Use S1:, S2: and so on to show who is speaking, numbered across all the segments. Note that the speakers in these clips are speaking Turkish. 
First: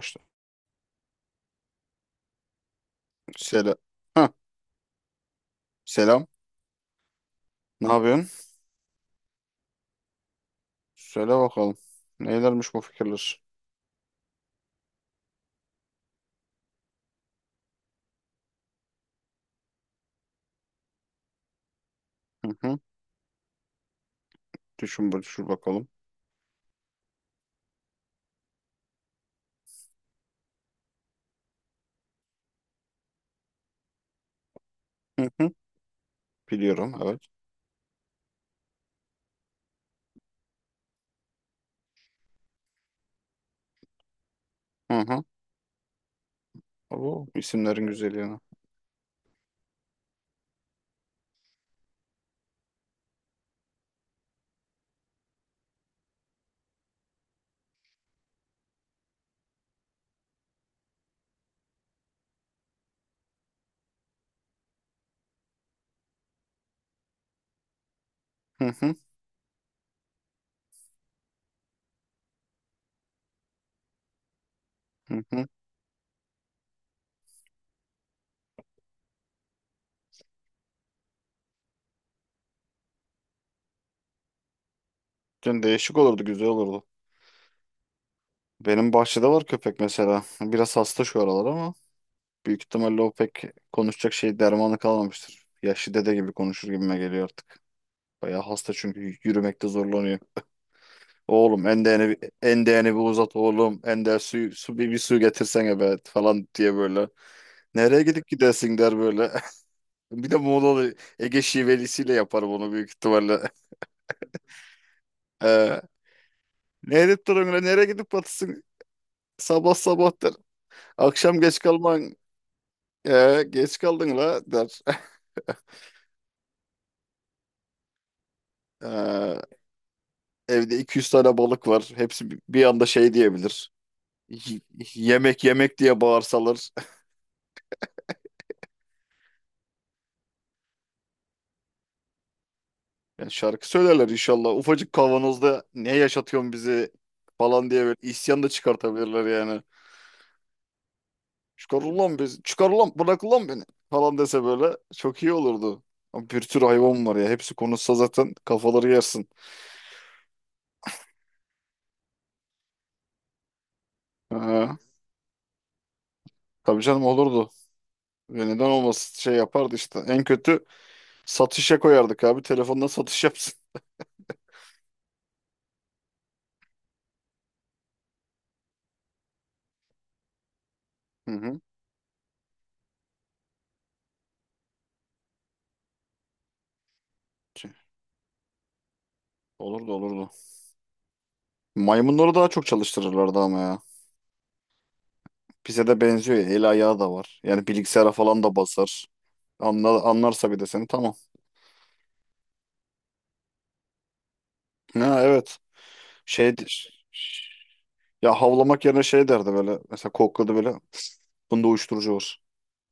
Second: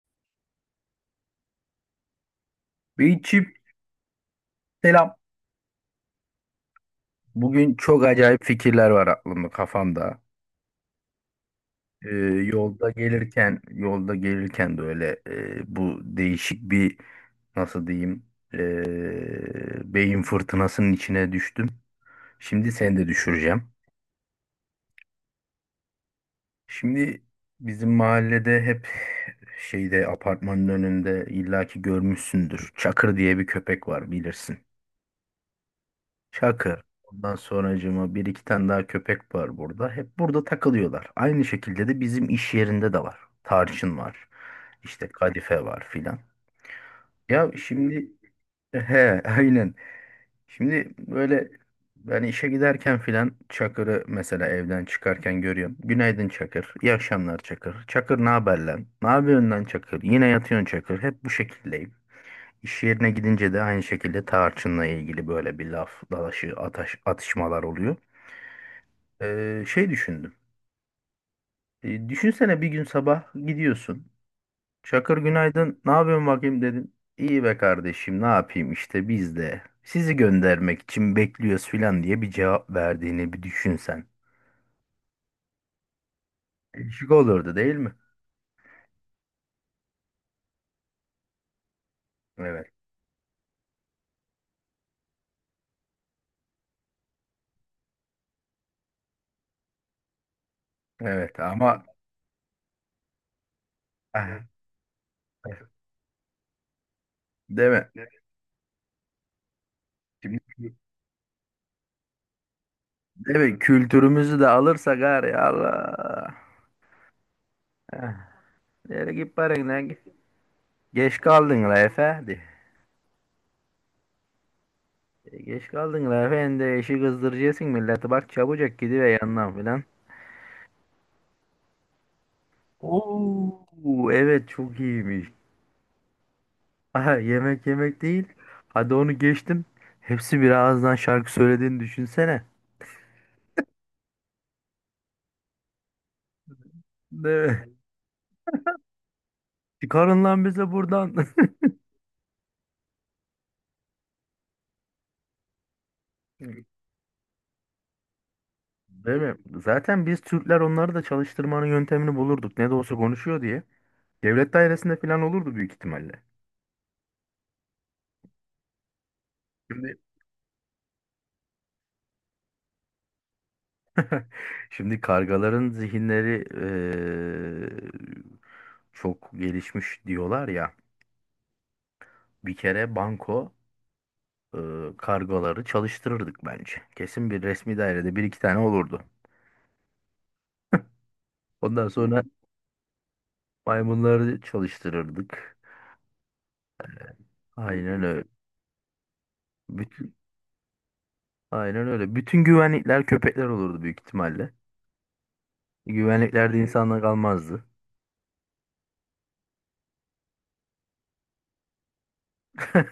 S1: Başla.
S2: Beyçim
S1: Selam. Ha,
S2: selam.
S1: selam.
S2: Bugün
S1: Ne
S2: çok
S1: yapıyorsun?
S2: acayip fikirler var aklımda kafamda.
S1: Söyle bakalım.
S2: Ee,
S1: Neylermiş bu
S2: yolda
S1: fikirler?
S2: gelirken yolda gelirken de öyle bu değişik bir nasıl diyeyim beyin fırtınasının içine düştüm.
S1: Hı
S2: Şimdi
S1: hı.
S2: seni de düşüreceğim.
S1: Düşün, düşün bakalım.
S2: Şimdi bizim mahallede hep şeyde apartmanın önünde illaki görmüşsündür. Çakır diye bir köpek var bilirsin.
S1: Hı hı.
S2: Çakır.
S1: Biliyorum, evet.
S2: Ondan sonracığıma bir iki tane daha köpek var burada. Hep burada takılıyorlar. Aynı şekilde de bizim iş yerinde de var. Tarçın var.
S1: Hı
S2: İşte
S1: hı.
S2: kadife var filan.
S1: Bu
S2: Ya
S1: isimlerin
S2: şimdi
S1: güzelliğine.
S2: he, aynen. Şimdi böyle ben işe giderken filan Çakır'ı mesela evden çıkarken görüyorum. Günaydın Çakır. İyi akşamlar Çakır. Çakır ne haber lan? Ne yapıyorsun lan Çakır? Yine yatıyorsun Çakır. Hep bu şekildeyim. İş yerine gidince de aynı şekilde tarçınla ilgili böyle bir laf dalaşı atışmalar oluyor.
S1: Hı hı.
S2: Şey düşündüm. Düşünsene bir gün sabah gidiyorsun. Çakır
S1: Hı hı.
S2: günaydın. Ne yapıyorsun bakayım dedin. İyi be kardeşim ne yapayım işte biz de sizi göndermek için bekliyoruz filan diye bir cevap verdiğini bir düşünsen.
S1: Yani değişik olurdu, güzel olurdu.
S2: Değişik olurdu değil mi?
S1: Benim bahçede var köpek mesela. Biraz hasta şu aralar ama büyük
S2: Evet.
S1: ihtimalle o pek konuşacak şey dermanı kalmamıştır. Yaşlı dede gibi konuşur gibime geliyor artık. Bayağı hasta çünkü yürümekte zorlanıyor.
S2: Evet
S1: Oğlum
S2: ama
S1: endeğini, bir uzat oğlum. Ender
S2: ah,
S1: su, su bir su getirsene be falan diye böyle.
S2: değil mi?
S1: Nereye gidip gidersin der böyle. Bir de
S2: Şimdi
S1: Muğla'lı Ege şivelisiyle yapar bunu büyük
S2: değil
S1: ihtimalle.
S2: mi? Kültürümüzü de alırsak gari
S1: Ee,
S2: Allah.
S1: Ne edip duruyorsun lan? Nereye gidip
S2: Eh,
S1: batısın?
S2: Nereye git paran
S1: Sabah
S2: lan?
S1: sabah der.
S2: Geç
S1: Akşam geç
S2: kaldın la
S1: kalman.
S2: efendi.
S1: Geç kaldın la der.
S2: Geç kaldın la efendi. İşi kızdıracaksın milleti. Bak çabucak gidiver
S1: Ee,
S2: yanından filan.
S1: Evde 200 tane balık var. Hepsi bir anda şey diyebilir.
S2: Oo evet
S1: Y-
S2: çok iyiymiş.
S1: Yemek yemek diye bağırsalar.
S2: Aha, yemek yemek değil. Hadi onu geçtim. Hepsi bir ağızdan şarkı söylediğini düşünsene.
S1: Yani şarkı söylerler inşallah. Ufacık kavanozda ne yaşatıyorsun bizi
S2: Değil mi?
S1: falan diye böyle isyan da çıkartabilirler yani.
S2: Çıkarın lan bizi buradan.
S1: Çıkar ulan bizi, çıkar ulan bırak ulan beni falan dese böyle çok iyi olurdu. Ama bir tür hayvan var ya hepsi konuşsa zaten kafaları
S2: Değil
S1: yersin.
S2: mi? Zaten biz Türkler onları da çalıştırmanın yöntemini bulurduk. Ne de olsa konuşuyor diye. Devlet
S1: Ha,
S2: dairesinde falan olurdu büyük ihtimalle.
S1: tabii canım olurdu. Ve neden olmasın şey yapardı işte. En kötü satışa koyardık abi telefonla satış yapsın.
S2: Şimdi kargaların zihinleri çok gelişmiş diyorlar ya.
S1: Hı hı.
S2: Bir kere banko e, kargaları çalıştırırdık bence. Kesin bir
S1: Şey,
S2: resmi dairede bir iki tane olurdu.
S1: olurdu olurdu.
S2: Ondan sonra hı.
S1: Maymunları daha çok çalıştırırlardı ama ya.
S2: Maymunları çalıştırırdık.
S1: Bize de benziyor ya. El ayağı da var. Yani
S2: Aynen
S1: bilgisayara
S2: öyle.
S1: falan da basar.
S2: Bütün,
S1: Anlarsa bir de seni tamam.
S2: aynen öyle. Bütün güvenlikler köpekler olurdu büyük ihtimalle.
S1: Ha, evet.
S2: Güvenlikler de insanla
S1: Şeydir.
S2: kalmazdı.
S1: Ya havlamak yerine şey derdi böyle. Mesela kokladı böyle. Bunda uyuşturucu var.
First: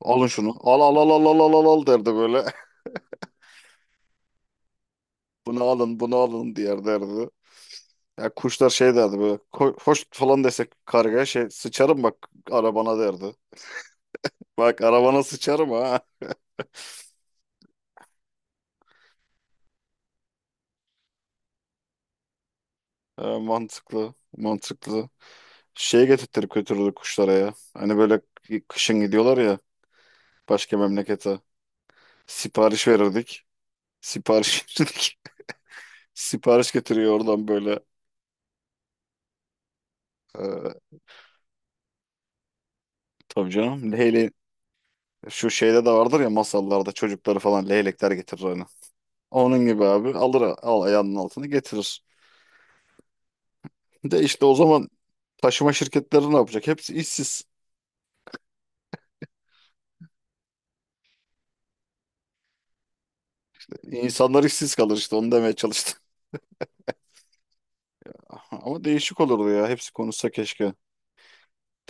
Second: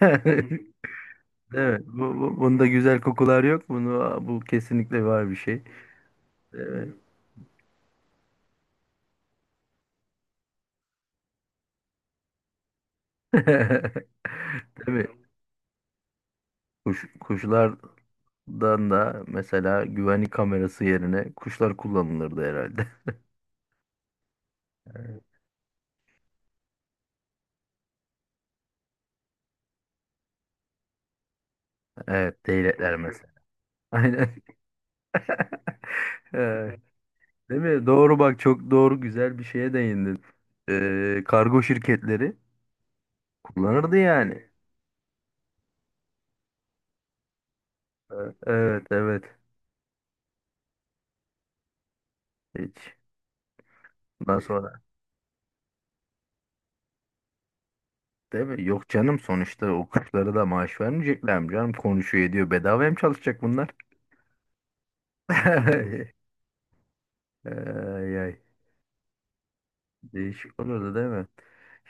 S1: Alın şunu. Al al al al al al al
S2: Evet.
S1: al" derdi böyle.
S2: Bunda güzel kokular yok. Bu kesinlikle var bir şey.
S1: Bunu alın bunu alın diğer
S2: Evet.
S1: derdi. Ya kuşlar şey derdi böyle. Hoş falan desek kargaya şey sıçarım bak arabana derdi. Bak
S2: Tabii
S1: arabana sıçarım ha.
S2: kuşlardan da mesela güvenlik kamerası yerine kuşlar kullanılırdı herhalde.
S1: Mantıklı mantıklı. Şey getirttirip götürürdü kuşlara ya. Hani böyle kışın gidiyorlar ya başka memlekete.
S2: Evet,
S1: Sipariş
S2: değnekler mesela.
S1: verirdik.
S2: Aynen.
S1: Sipariş sipariş
S2: Ee,
S1: getiriyor oradan
S2: değil
S1: böyle.
S2: mi? Doğru bak çok doğru güzel bir şeye değindin.
S1: Ee,
S2: Kargo şirketleri
S1: tabii canım.
S2: kullanırdı yani.
S1: Şu şeyde de vardır ya masallarda çocukları falan leylekler
S2: Evet
S1: getirir hani.
S2: evet, evet.
S1: Onun gibi abi alır al ayağının altını getirir.
S2: Hiç.
S1: De
S2: Bundan
S1: işte o
S2: sonra
S1: zaman taşıma şirketleri ne yapacak? Hepsi işsiz.
S2: değil mi? Yok canım sonuçta o kuşlara da maaş vermeyecekler mi canım? Konuşuyor ediyor. Bedava mı çalışacak bunlar?
S1: İnsanlar işsiz kalır işte onu demeye çalıştım.
S2: Ay, ay.
S1: Ama değişik olurdu ya. Hepsi konuşsa
S2: Değişik
S1: keşke.
S2: olurdu değil mi?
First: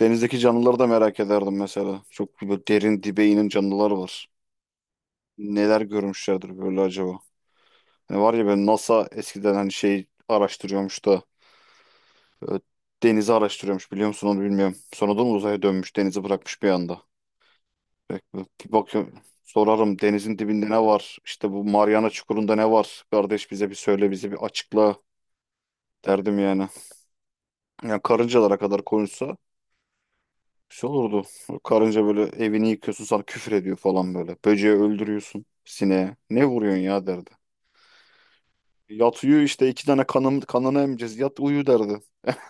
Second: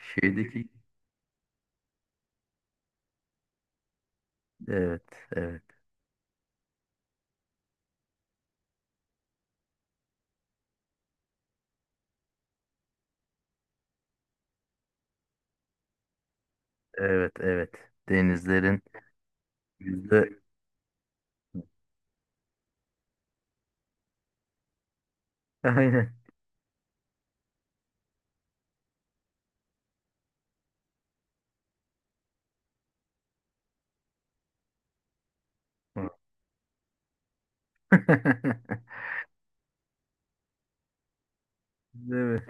S1: Denizdeki canlıları da merak ederdim mesela. Çok böyle derin dibe inen canlılar var.
S2: evet evet,
S1: Neler görmüşlerdir böyle acaba? Ne var ya ben NASA eskiden hani şey araştırıyormuş da e, denizi araştırıyormuş biliyor musun onu bilmiyorum. Sonradan uzaya dönmüş denizi bırakmış bir anda.
S2: evet evet
S1: Bir
S2: denizlerin
S1: bakıyorum sorarım
S2: yüzde
S1: denizin dibinde ne var? İşte bu Mariana Çukuru'nda ne var? Kardeş bize bir söyle bize bir açıkla
S2: aynen
S1: derdim yani. Yani karıncalara kadar konuşsa bir şey olurdu. Karınca böyle evini yıkıyorsun sana küfür ediyor falan böyle. Böceği öldürüyorsun sineğe. Ne vuruyorsun ya derdi. Yat uyu işte iki tane kanını emeceğiz. Yat uyu derdi.
S2: değil mi?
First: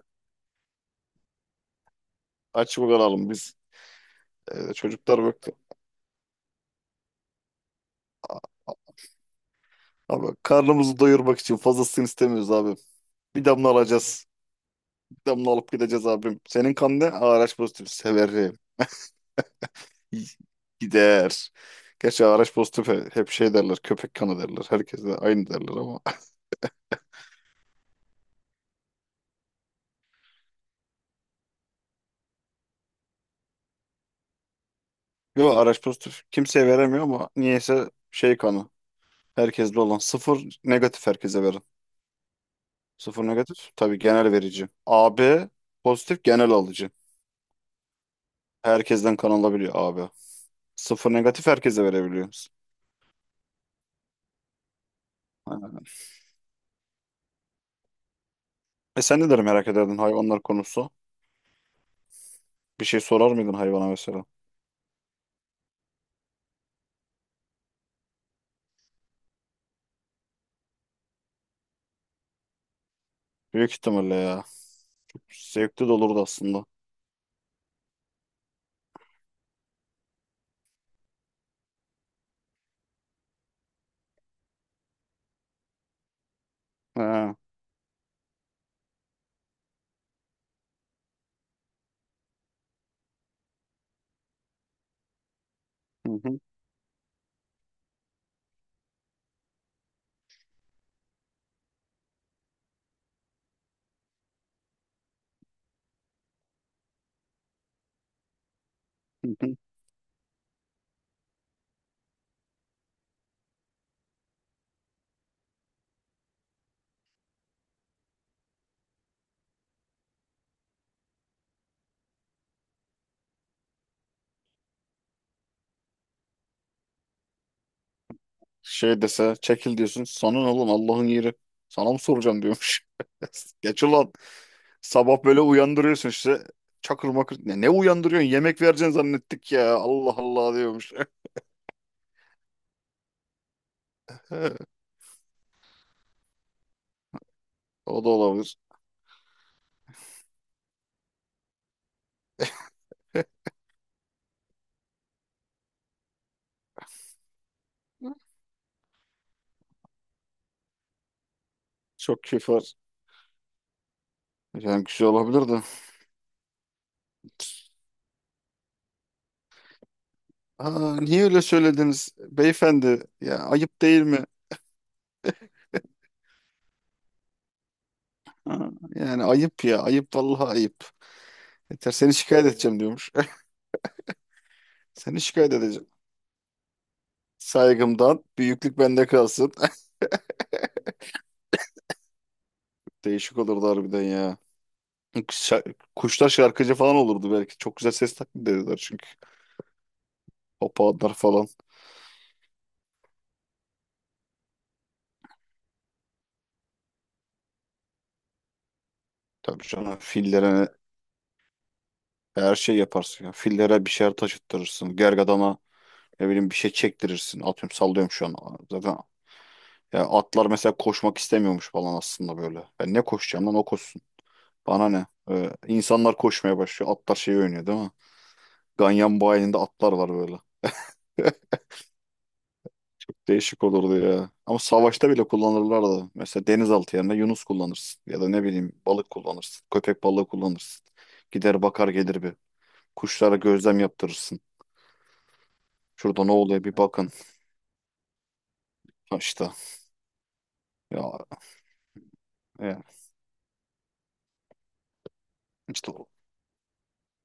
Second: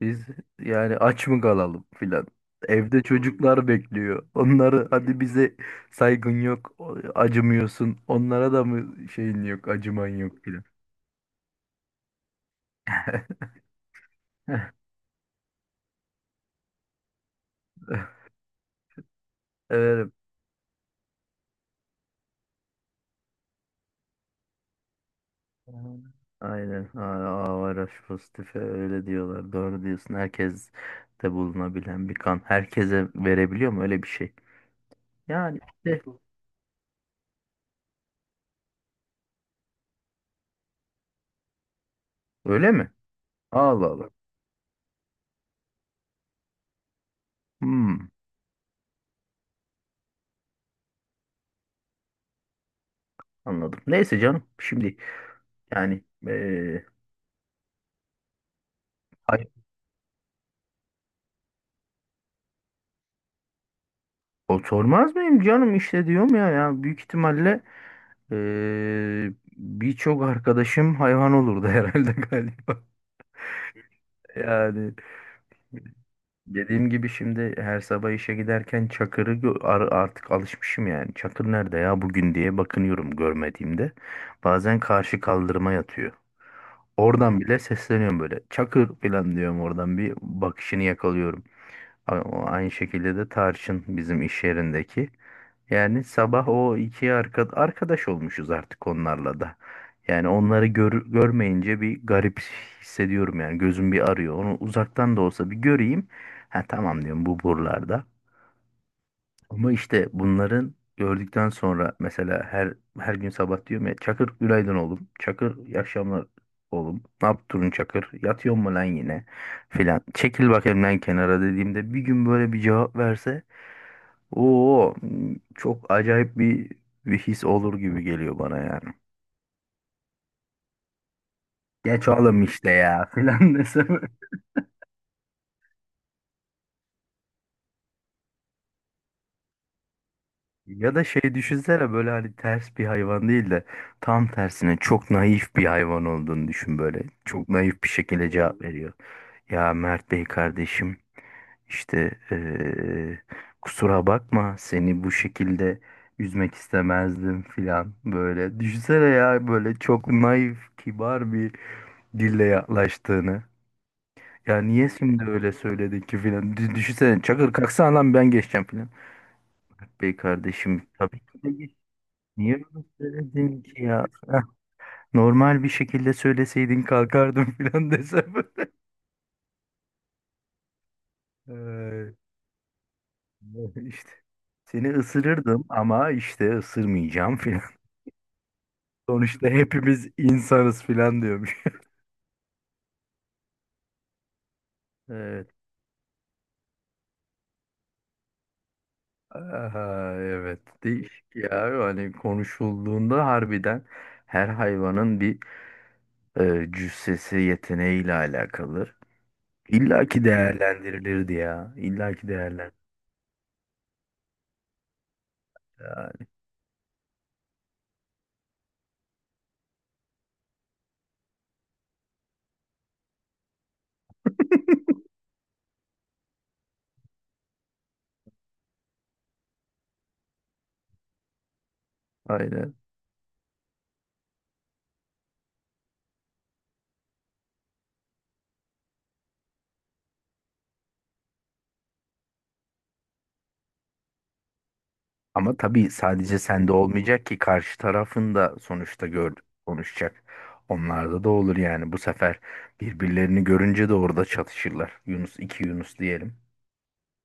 S2: Biz yani aç mı kalalım filan.
S1: Aç
S2: Evde
S1: bakalım biz.
S2: çocuklar bekliyor.
S1: Evde
S2: Onları
S1: çocuklar
S2: hadi
S1: baktı.
S2: bize saygın yok, acımıyorsun. Onlara da mı şeyin yok, acıman
S1: Ama
S2: yok filan.
S1: karnımızı doyurmak için fazlasını istemiyoruz abi. Bir damla alacağız. Bir damla alıp gideceğiz abim. Senin kan ne? Araç pozitif severim.
S2: Evet.
S1: İy- Gider. Gerçi araç pozitif hep şey derler. Köpek kanı derler. Herkese aynı derler
S2: Hı.
S1: ama.
S2: Aynen. A, Avaraş pozitife öyle diyorlar. Doğru diyorsun. Herkes de bulunabilen bir kan. Herkese verebiliyor mu öyle bir şey?
S1: Yok
S2: Yani
S1: ağraç
S2: işte
S1: pozitif kimseye veremiyor ama niyeyse şey kanı. Herkeste olan. Sıfır negatif herkese verin.
S2: öyle mi?
S1: Sıfır negatif
S2: Allah
S1: tabii
S2: Allah.
S1: genel verici. AB pozitif genel alıcı.
S2: Hmm,
S1: Herkesten kan alabiliyor AB. Sıfır negatif herkese verebiliyoruz.
S2: anladım. Neyse canım. Şimdi yani
S1: E sen neleri
S2: hayır,
S1: merak ederdin hayvanlar konusu? Bir şey sorar mıydın hayvana mesela?
S2: o sormaz mıyım canım işte diyorum ya ya büyük ihtimalle birçok arkadaşım hayvan olurdu herhalde galiba.
S1: Büyük ihtimalle ya.
S2: Yani
S1: Zevkli de olurdu aslında.
S2: dediğim gibi şimdi her sabah işe giderken artık alışmışım yani. Çakır nerede ya bugün diye bakınıyorum görmediğimde. Bazen karşı kaldırıma yatıyor.
S1: He. Hı
S2: Oradan bile sesleniyorum böyle. Çakır falan diyorum oradan bir bakışını yakalıyorum. A- o Aynı şekilde de Tarçın bizim iş yerindeki. Yani
S1: hı,
S2: sabah o arkadaş olmuşuz artık onlarla da. Yani onları görmeyince bir garip hissediyorum yani gözüm bir arıyor. Onu uzaktan da olsa bir göreyim. Ha tamam diyorum bu buralarda.
S1: hı hı.
S2: Ama işte bunların gördükten sonra mesela her gün sabah diyorum ya Çakır günaydın oğlum. Çakır iyi akşamlar oğlum. Ne yaptın Çakır? Yatıyor mu lan yine? Filan. Çekil bak elimden kenara dediğimde bir gün böyle bir cevap verse o çok acayip bir his olur gibi geliyor bana yani.
S1: Şey dese çekil diyorsun. Sana ne oğlum Allah'ın yeri. Sana mı
S2: Geç
S1: soracağım
S2: oğlum işte
S1: diyormuş.
S2: ya filan
S1: Geç
S2: desem.
S1: ulan. Sabah böyle uyandırıyorsun işte. Çakır makır. Ne uyandırıyorsun? Yemek vereceğini zannettik ya. Allah Allah diyormuş.
S2: Ya da şey düşünsene böyle hani ters bir hayvan değil de tam tersine çok naif bir hayvan olduğunu düşün böyle. Çok naif bir
S1: O da
S2: şekilde
S1: olabilir.
S2: cevap veriyor. Ya Mert Bey kardeşim işte kusura bakma seni bu şekilde üzmek istemezdim filan böyle. Düşünsene ya böyle çok naif kibar bir
S1: Çok
S2: dille
S1: keyif var.
S2: yaklaştığını. Ya
S1: Yani
S2: niye
S1: güzel
S2: şimdi
S1: olabilir
S2: öyle
S1: de.
S2: söyledin ki filan. Düşünsene çakır kalksana lan ben geçeceğim filan. Bey kardeşim
S1: Aa,
S2: tabii
S1: niye öyle
S2: ki de
S1: söylediniz
S2: niye bunu
S1: beyefendi? Ya
S2: söyledin
S1: ayıp
S2: ki
S1: değil
S2: ya?
S1: mi?
S2: Normal bir şekilde söyleseydin kalkardım filan desem.
S1: Ha, yani ayıp ya. Ayıp vallahi ayıp. Yeter
S2: Ee,
S1: seni şikayet edeceğim diyormuş.
S2: işte seni
S1: Seni şikayet
S2: ısırırdım
S1: edeceğim.
S2: ama işte ısırmayacağım filan.
S1: Saygımdan büyüklük bende
S2: Sonuçta
S1: kalsın.
S2: hepimiz insanız filan diyormuş.
S1: Değişik olurdu harbiden ya.
S2: Evet.
S1: Kuşlar şarkıcı falan olurdu belki. Çok güzel ses taklidi dediler çünkü.
S2: Aha, evet.
S1: Papağanlar
S2: Değişik
S1: falan.
S2: ya. Hani konuşulduğunda harbiden her hayvanın cüssesi yeteneğiyle alakalı.
S1: Tabii canım
S2: İlla ki
S1: fillere
S2: değerlendirilirdi ya. İlla ki
S1: her
S2: değerlendirilirdi.
S1: şey yaparsın ya. Fillere bir şeyler taşıttırırsın. Gergedana ne bileyim bir şey çektirirsin. Atıyorum sallıyorum şu an. Zaten ya atlar mesela koşmak istemiyormuş falan aslında böyle. Ben ne koşacağım lan o koşsun. Bana ne? İnsanlar koşmaya başlıyor. Atlar şey oynuyor değil mi? Ganyan bayilinde atlar var böyle.
S2: Aynen.
S1: Çok değişik olurdu ya. Ama savaşta bile kullanırlardı. Mesela denizaltı yerine yunus kullanırsın. Ya da ne bileyim balık kullanırsın. Köpek balığı kullanırsın. Gider bakar gelir bir. Kuşlara gözlem yaptırırsın.
S2: Ama tabii
S1: Şurada ne
S2: sadece
S1: oluyor
S2: sende
S1: bir bakın.
S2: olmayacak ki karşı tarafın da sonuçta
S1: Ha işte.
S2: konuşacak. Onlarda da
S1: Ya,
S2: olur yani bu sefer
S1: ya
S2: birbirlerini görünce de orada çatışırlar. Yunus iki
S1: işte
S2: Yunus
S1: o.
S2: diyelim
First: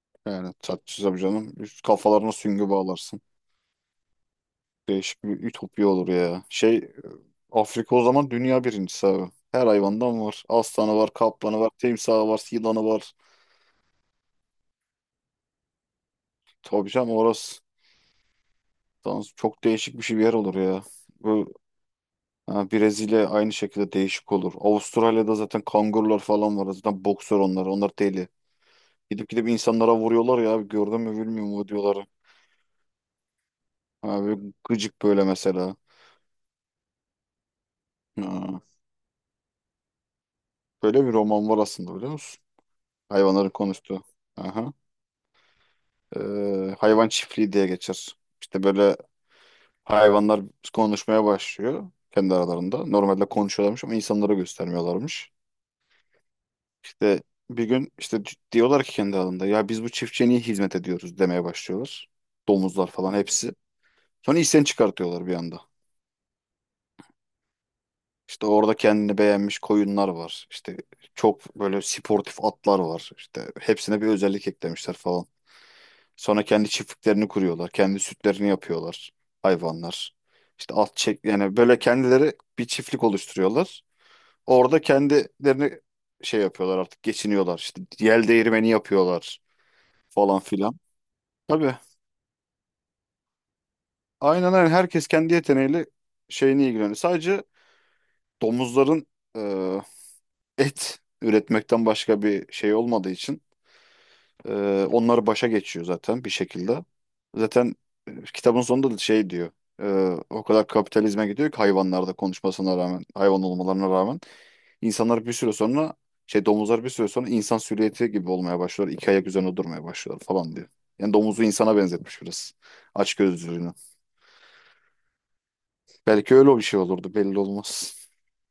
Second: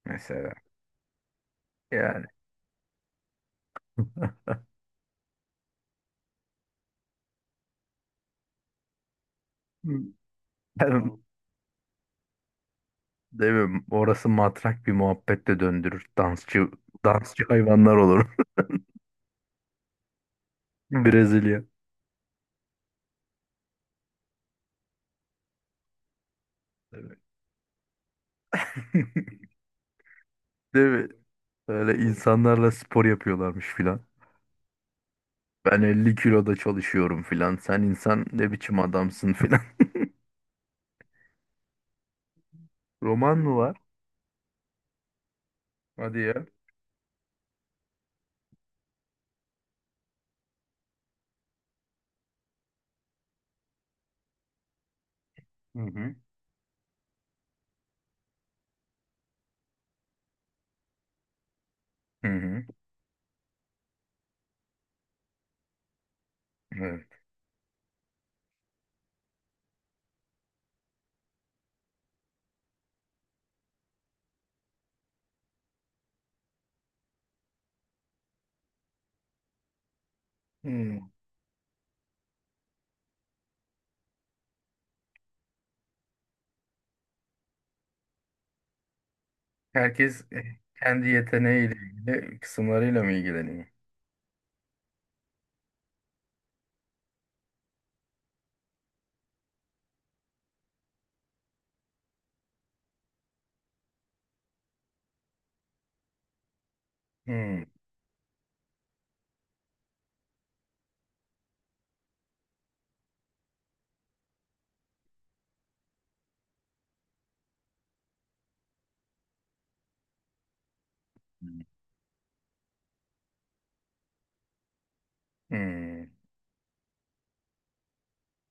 S2: mesela.
S1: Yani tatlısı canım. Üst
S2: Yani
S1: kafalarına süngü bağlarsın. Değişik bir ütopya olur ya. Şey Afrika o zaman dünya birincisi abi. Her hayvandan var. Aslanı var,
S2: tamam.
S1: kaplanı var, timsahı var, yılanı var.
S2: Değil mi? Orası matrak bir muhabbetle döndürür. Dansçı
S1: Tabii canım
S2: dansçı
S1: orası.
S2: hayvanlar olur.
S1: Tamam, çok değişik bir yer olur ya. Bu
S2: Brezilya.
S1: ha, Brezilya aynı şekilde değişik olur. Avustralya'da zaten kangurular falan var. Zaten
S2: Evet.
S1: boksör onlar. Onlar deli. Gidip gidip insanlara vuruyorlar ya, abi.
S2: Değil
S1: Gördün
S2: mi?
S1: mü bilmiyorum o
S2: Öyle
S1: diyorlar.
S2: insanlarla spor yapıyorlarmış filan.
S1: Ha, böyle gıcık böyle mesela.
S2: Ben 50 kiloda çalışıyorum filan. Sen insan ne
S1: Ha.
S2: biçim adamsın filan.
S1: Böyle bir roman var aslında biliyor musun?
S2: Roman
S1: Hayvanların
S2: mı var?
S1: konuştuğu. Aha.
S2: Hadi ya.
S1: Hayvan Çiftliği diye geçer. İşte böyle hayvanlar konuşmaya başlıyor kendi aralarında. Normalde konuşuyorlarmış ama insanlara göstermiyorlarmış.
S2: Hı hı.
S1: İşte bir gün işte diyorlar ki kendi aralarında ya biz bu çiftçiye niye hizmet ediyoruz demeye başlıyorlar.
S2: Hı hı.
S1: Domuzlar falan hepsi. Sonra isyan çıkartıyorlar bir anda.
S2: Evet.
S1: İşte orada kendini beğenmiş koyunlar var. İşte çok böyle sportif atlar var. İşte hepsine bir özellik eklemişler falan. Sonra kendi çiftliklerini kuruyorlar. Kendi sütlerini yapıyorlar hayvanlar. İşte at
S2: Hmm.
S1: çek yani böyle kendileri bir çiftlik oluşturuyorlar. Orada kendilerini şey yapıyorlar artık geçiniyorlar işte yel değirmeni yapıyorlar
S2: Herkes
S1: falan filan.
S2: kendi yeteneğiyle
S1: Tabii
S2: ilgili kısımlarıyla mı ilgileniyor?
S1: aynen aynen herkes kendi yeteneğiyle şeyini ilgileniyor. Sadece domuzların e, et üretmekten başka bir şey olmadığı için e, onları başa geçiyor zaten bir şekilde.
S2: Hmm.
S1: Zaten kitabın sonunda da şey diyor o kadar kapitalizme gidiyor ki hayvanlarda konuşmasına rağmen hayvan olmalarına rağmen İnsanlar bir süre sonra şey domuzlar bir süre sonra insan silüeti gibi olmaya başlıyor, İki ayak üzerine durmaya başlıyorlar falan diyor. Yani domuzu insana benzetmiş biraz. Aç gözlülüğünü.
S2: Hmm.
S1: Belki öyle bir şey olurdu belli olmaz.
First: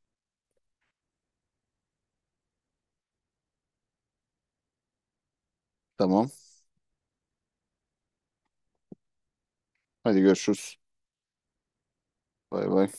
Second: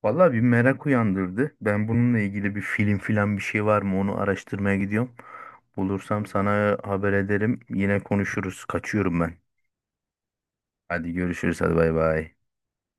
S2: Vallahi bir merak uyandırdı. Ben bununla ilgili bir film filan bir şey var mı onu araştırmaya gidiyorum. Bulursam
S1: Tamam.
S2: sana haber ederim. Yine konuşuruz. Kaçıyorum ben.
S1: Hadi görüşürüz.
S2: Hadi görüşürüz. Hadi bay bay.
S1: Bay bay.